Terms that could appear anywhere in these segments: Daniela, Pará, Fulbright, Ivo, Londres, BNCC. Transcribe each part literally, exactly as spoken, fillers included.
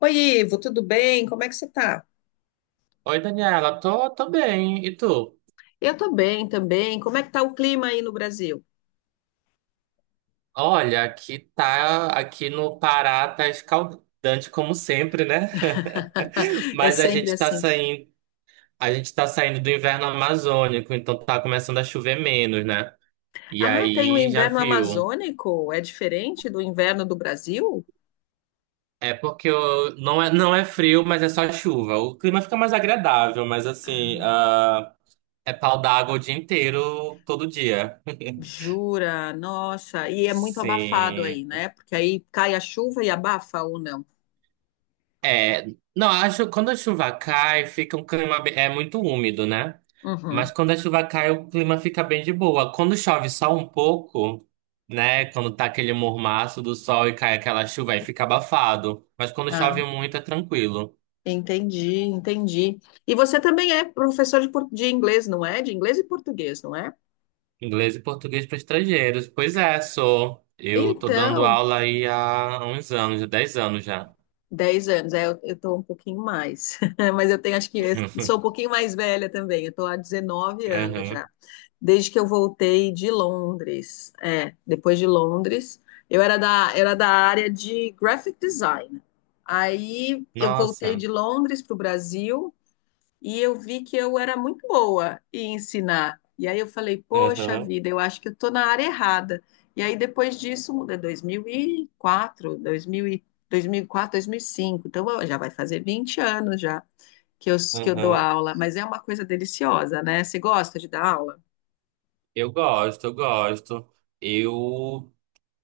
Oi, Ivo, tudo bem? Como é que você tá? Oi, Daniela, tô, tô bem. E tu? Eu tô bem também. Como é que tá o clima aí no Brasil? Olha, aqui tá, aqui no Pará tá escaldante como sempre, né? É Mas a sempre gente tá assim. saindo, a gente tá saindo do inverno amazônico, então tá começando a chover menos, né? E Ah, tem o aí já inverno viu. amazônico. É diferente do inverno do Brasil? É porque eu- não é, não é frio, mas é só chuva. O clima fica mais agradável, mas assim, Ah, ah, é pau d'água o dia inteiro, todo dia. jura? Nossa. E é muito abafado aí, Sim. né? Porque aí cai a chuva e abafa ou não? É, não, acho quando a chuva cai, fica um clima be- é muito úmido, né? Mas Uhum. quando a chuva cai, o clima fica bem de boa. Quando chove só um pouco, né? Quando tá aquele mormaço do sol e cai aquela chuva, aí fica abafado. Mas quando Ah, chove muito, é tranquilo. entendi, entendi. E você também é professor de, por- de inglês, não é? De inglês e português, não é? Inglês e português para estrangeiros. Pois é, sou. Eu tô dando Então, aula aí há uns anos, dez anos já. dez anos, é, eu, eu tô um pouquinho mais, mas eu tenho, acho que eu sou um pouquinho mais velha também, eu tô há dezenove anos já, Aham. desde que eu voltei de Londres, é, depois de Londres, eu era da, era da área de graphic design, aí eu voltei Nossa. de Londres para o Brasil, e eu vi que eu era muito boa em ensinar. E aí eu falei, poxa Aham, vida, eu acho que eu estou na área errada. E aí depois disso, é dois mil e- quatro quatro dois dois dois mil e quatro, dois mil dois mil e quatro, cinco então ó, já vai fazer vinte anos já que eu, que eu dou aham. aula, mas é uma coisa deliciosa, né? Você gosta de dar aula? Eu gosto, eu gosto. Eu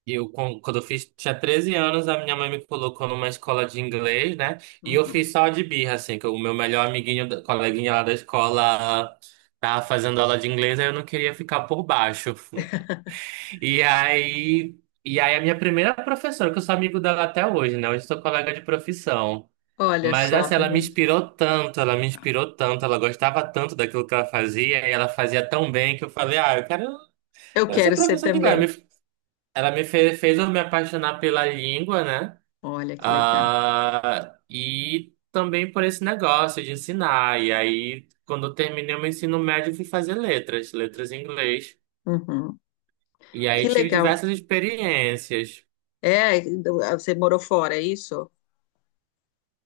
E eu, quan- quando eu fiz, tinha treze anos, a minha mãe me colocou numa escola de inglês, né? E eu Uhum. fiz só de birra, assim, que o meu melhor amiguinho, da- coleguinha lá da escola, tava fazendo aula de inglês, aí eu não queria ficar por baixo. E aí, e aí a minha primeira professora, que eu sou amigo dela até hoje, né? Hoje eu sou colega de profissão. Olha Mas só, assim, tá ela me vendo? inspirou tanto, ela me inspirou tanto, ela gostava tanto daquilo que ela fazia, e ela fazia tão bem que eu falei, ah, eu quero, eu Eu quero ser quero ser professor de também. inglês. Ela me fez, fez eu me apaixonar pela língua, né? Olha que legal. Ah, e também por esse negócio de ensinar. E aí, quando eu terminei o meu ensino médio, eu fui fazer letras, letras em inglês. Uhum. E aí Que tive legal. diversas experiências. É, você morou fora, é isso?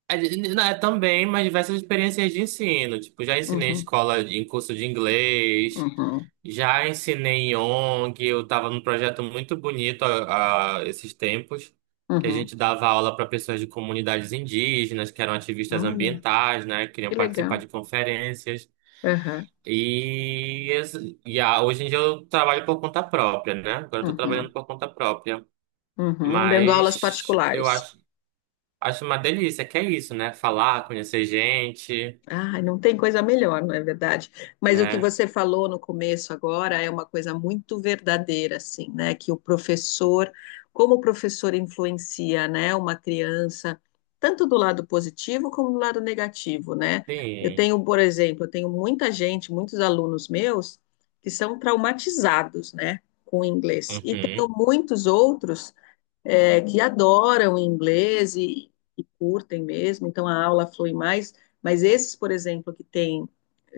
É, de- né, também, mas diversas experiências de ensino. Tipo, já ensinei em Uhum, escola, em curso de inglês, uhum, já ensinei em ONG. Eu estava num projeto muito bonito a, esses tempos, que a uhum. gente dava aula para pessoas de comunidades indígenas, que eram ativistas Olha. ambientais, né? Que Queriam participar legal. de conferências. Aham, E, esse- e a- hoje em dia eu trabalho por conta própria, né? Agora eu estou trabalhando uhum, por conta própria. uhum. Dando aulas Mas eu particulares. acho. Acho uma delícia, que é isso, né? Falar, conhecer gente, Ah, não tem coisa melhor, não é verdade? Mas o que né? você falou no começo agora é uma coisa muito verdadeira, assim, né? Que o professor, como o professor influencia, né, uma criança, tanto do lado positivo como do lado negativo, né? Eu Sim. tenho, por exemplo, eu tenho muita gente, muitos alunos meus, que são traumatizados, né, com o inglês. E tenho Uhum, muitos outros é, que adoram o inglês e, e curtem mesmo, então a aula flui mais, mas esses, por exemplo, que têm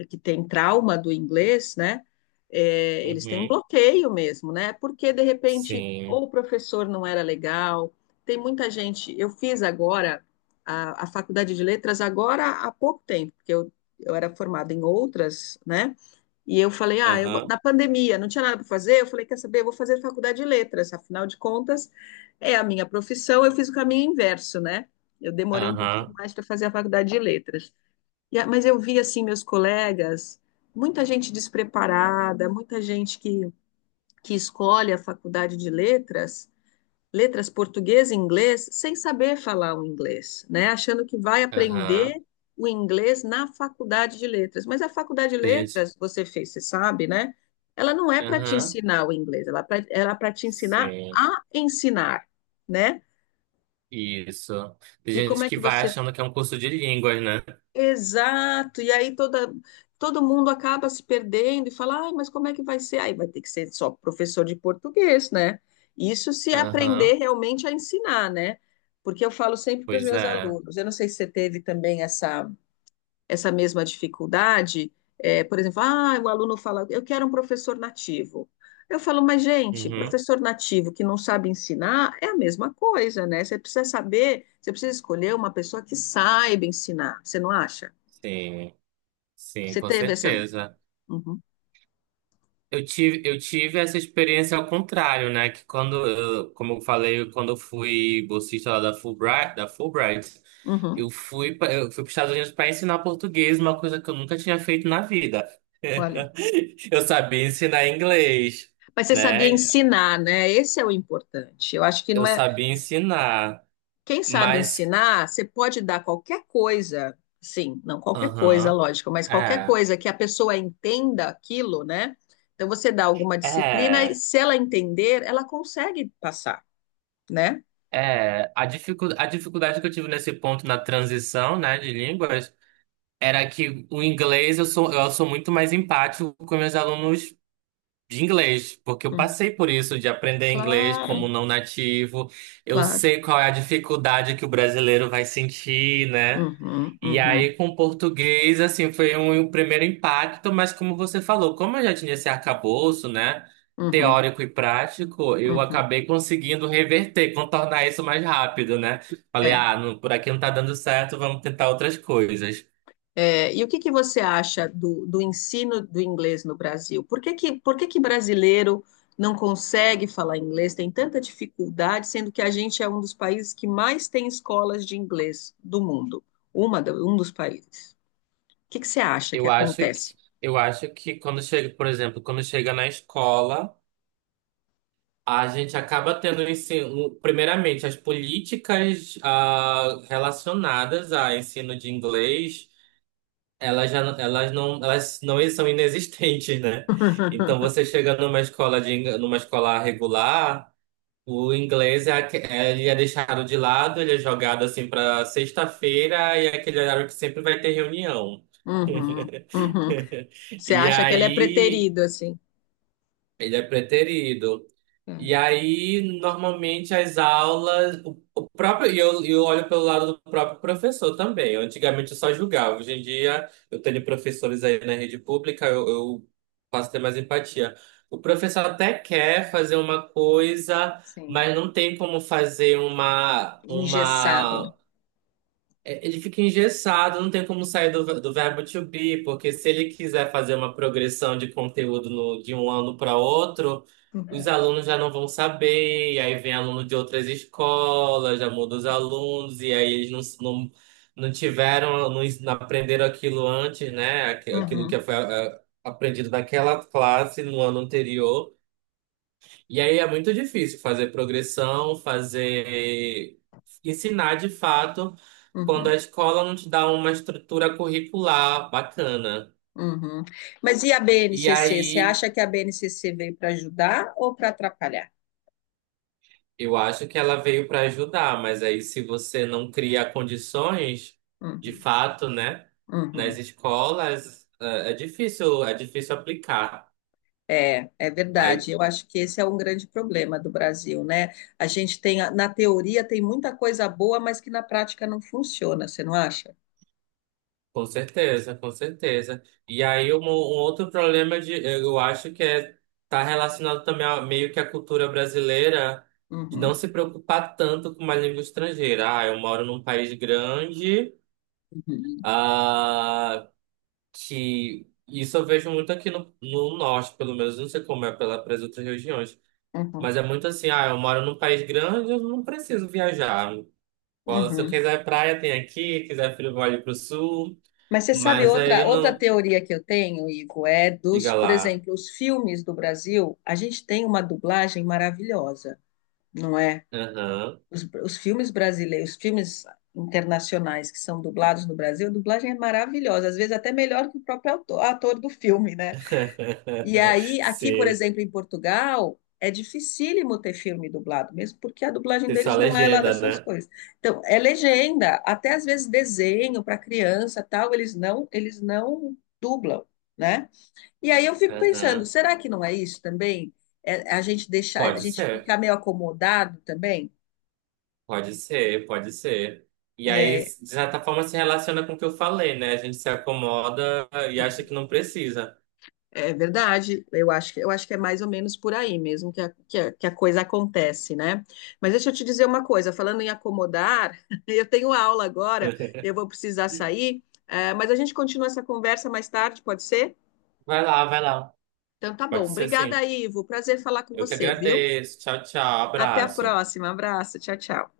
que tem trauma do inglês, né, é, eles têm um uhum. bloqueio mesmo, né, porque de repente Sim. ou o professor não era legal, tem muita gente, eu fiz agora a, a faculdade de letras agora há pouco tempo, porque eu, eu era formada em outras, né, e eu falei, ah, eu, Aham, na pandemia não tinha nada para fazer. Eu falei, quer saber, eu vou fazer faculdade de letras, afinal de contas, é a minha profissão. Eu fiz o caminho inverso, né? Eu demorei um pouquinho aham, mais para fazer a faculdade de letras. E a- mas eu vi, assim, meus colegas, muita gente despreparada, muita gente que, que escolhe a faculdade de letras letras português e inglês sem saber falar o inglês, né? Achando que vai aprender aham. o inglês na faculdade de letras. Mas a faculdade de Tem gente. letras, você fez, você sabe, né? Ela não é para te Aham, ensinar o inglês, ela é para te ensinar sim. a ensinar, né? Isso. Tem E como gente é que que vai você achando que é um curso de línguas, né? Exato, e aí toda, todo mundo acaba se perdendo e fala, ai, mas como é que vai ser? Aí vai ter que ser só professor de português, né? Isso se Aham, aprender realmente a ensinar, né? Porque eu falo sempre para os pois meus é. alunos, eu não sei se você teve também essa, essa mesma dificuldade, é, por exemplo, ah, o aluno fala, eu quero um professor nativo. Eu falo, mas gente, Uhum, professor nativo que não sabe ensinar é a mesma coisa, né? Você precisa saber, você precisa escolher uma pessoa que saiba ensinar, você não acha? sim, sim, Você com teve essa. certeza. Uhum, Eu tive, eu tive essa experiência ao contrário, né? Que quando, eu- como eu falei, quando eu fui bolsista lá da Fulbright, da Fulbright, uhum. eu fui, pra- eu fui para os Estados Unidos para ensinar português, uma coisa que eu nunca tinha feito na vida. Olha, Eu sabia ensinar inglês, mas você sabia né? ensinar, né? Esse é o importante. Eu acho que Eu não é. sabia ensinar, Quem sabe mas, ensinar, você pode dar qualquer coisa, sim, não qualquer coisa, aham, lógico, mas qualquer é, coisa que a pessoa entenda aquilo, né? Então você dá alguma disciplina e é, se ela entender, ela consegue passar, né? é. A dificu, a dificuldade que eu tive nesse ponto na transição, né, de línguas. Era que o inglês eu sou, eu sou muito mais empático com meus alunos de inglês, porque eu Hum, passei por isso de aprender inglês como claro, não nativo. Eu claro. sei qual é a dificuldade que o brasileiro vai sentir, né? Uhum, E uhum, aí com o português, assim, foi um, um primeiro impacto, mas como você falou, como eu já tinha esse arcabouço, né? uhum, Teórico e prático, eu uhum. acabei conseguindo reverter, contornar isso mais rápido, né? Falei, É. ah, não- por aqui não tá dando certo, vamos tentar outras coisas. É, e o que que você acha do, do ensino do inglês no Brasil? Por que que, por que que brasileiro não consegue falar inglês, tem tanta dificuldade, sendo que a gente é um dos países que mais tem escolas de inglês do mundo? Uma, do- um dos países. O que que você acha que Eu acho que, acontece? eu acho que quando chega, por exemplo, quando chega na escola, a gente acaba tendo um ensino, primeiramente, as políticas ah, relacionadas a ensino de inglês, elas já, não- elas não, elas não são inexistentes, né? Então você chega numa escola de, ing- numa escola regular, o inglês é, aque- é- ele é deixado de lado, ele é jogado assim para sexta-feira e é aquele horário que sempre vai ter reunião. Uhum, uhum. Você E acha que ele é aí preterido, assim? Ele é preterido. É, E aí, normalmente, as aulas, o, o próprio, e eu, eu olho pelo lado do próprio professor também. Eu, Antigamente eu só julgava. Hoje em dia eu tenho professores aí na rede pública, eu, eu passo a ter mais empatia. O professor até quer fazer uma coisa, sim, mas não tem como fazer uma, engessado, né? uma é, Ele fica engessado, não tem como sair do, do verbo to be, porque se ele quiser fazer uma progressão de conteúdo no- de um ano para outro, os alunos já não vão saber, e aí vem aluno de outras escolas, já muda os alunos, e aí eles não, s- não, não tiveram, não, ens- não aprenderam aquilo antes, né? Aqu- Aquilo Uhum, que foi ah, aprendido naquela classe no ano anterior. E aí é muito difícil fazer progressão, fazer ensinar de fato quando a uhum. escola não te dá uma estrutura curricular bacana. Uhum. Mas e a E B N C C? Você aí acha que a B N C C veio para ajudar ou para atrapalhar? eu acho que ela veio para ajudar, mas aí se você não cria condições de Uhum, fato, né, nas uhum. escolas, é é difícil, é difícil aplicar. É, é Aí verdade. Eu acho que esse é um grande problema do Brasil, né? A gente tem, a- na teoria, tem muita coisa boa, mas que na prática não funciona, você não acha? Com certeza, com certeza. E aí, um, um outro problema de, eu acho que é tá relacionado também a, meio que à cultura brasileira de não Uhum, se preocupar tanto com uma língua estrangeira. Ah, eu moro num país grande, uhum, ah, que isso eu vejo muito aqui no, no norte, pelo menos, não sei como é pela, para outras regiões, uhum, mas é muito assim, ah, eu moro num país grande, eu não preciso viajar. Se eu uhum. quiser praia, tem aqui, quiser frio, vou ali pro sul. Mas você sabe Mas aí outra, outra não, teoria que eu tenho, Ivo, é dos, Diga por lá. exemplo, os filmes do Brasil, a gente tem uma dublagem maravilhosa, não é? Aham. Os, os filmes brasileiros, os filmes internacionais que são dublados no Brasil, a dublagem é maravilhosa, às vezes até melhor que o próprio autor- ator do filme, né? E aí, aqui, por Sim. exemplo, em Portugal, é dificílimo ter filme dublado, mesmo porque a dublagem Tem só a deles não é lá legenda, dessas né? coisas. Então, é legenda, até às vezes desenho para criança, tal, eles não, eles não dublam, né? E aí eu fico pensando, Aham. será que não é isso também? É a gente deixar, a Pode gente ser. ficar meio acomodado também? Pode ser, pode ser. E aí, É, de certa forma, se relaciona com o que eu falei, né? A gente se acomoda e acha que não precisa. é verdade, eu acho que, eu acho que é mais ou menos por aí mesmo que a, que a, que a coisa acontece, né? Mas deixa eu te dizer uma coisa, falando em acomodar, eu tenho aula agora, eu vou precisar sair, eh, mas a gente continua essa conversa mais tarde, pode ser? Vai lá, vai lá. Então tá Pode bom, ser, obrigada, sim. Ivo, prazer falar com Eu que você, viu? agradeço. Tchau, tchau. Até a Abraço. próxima, abraço, tchau, tchau.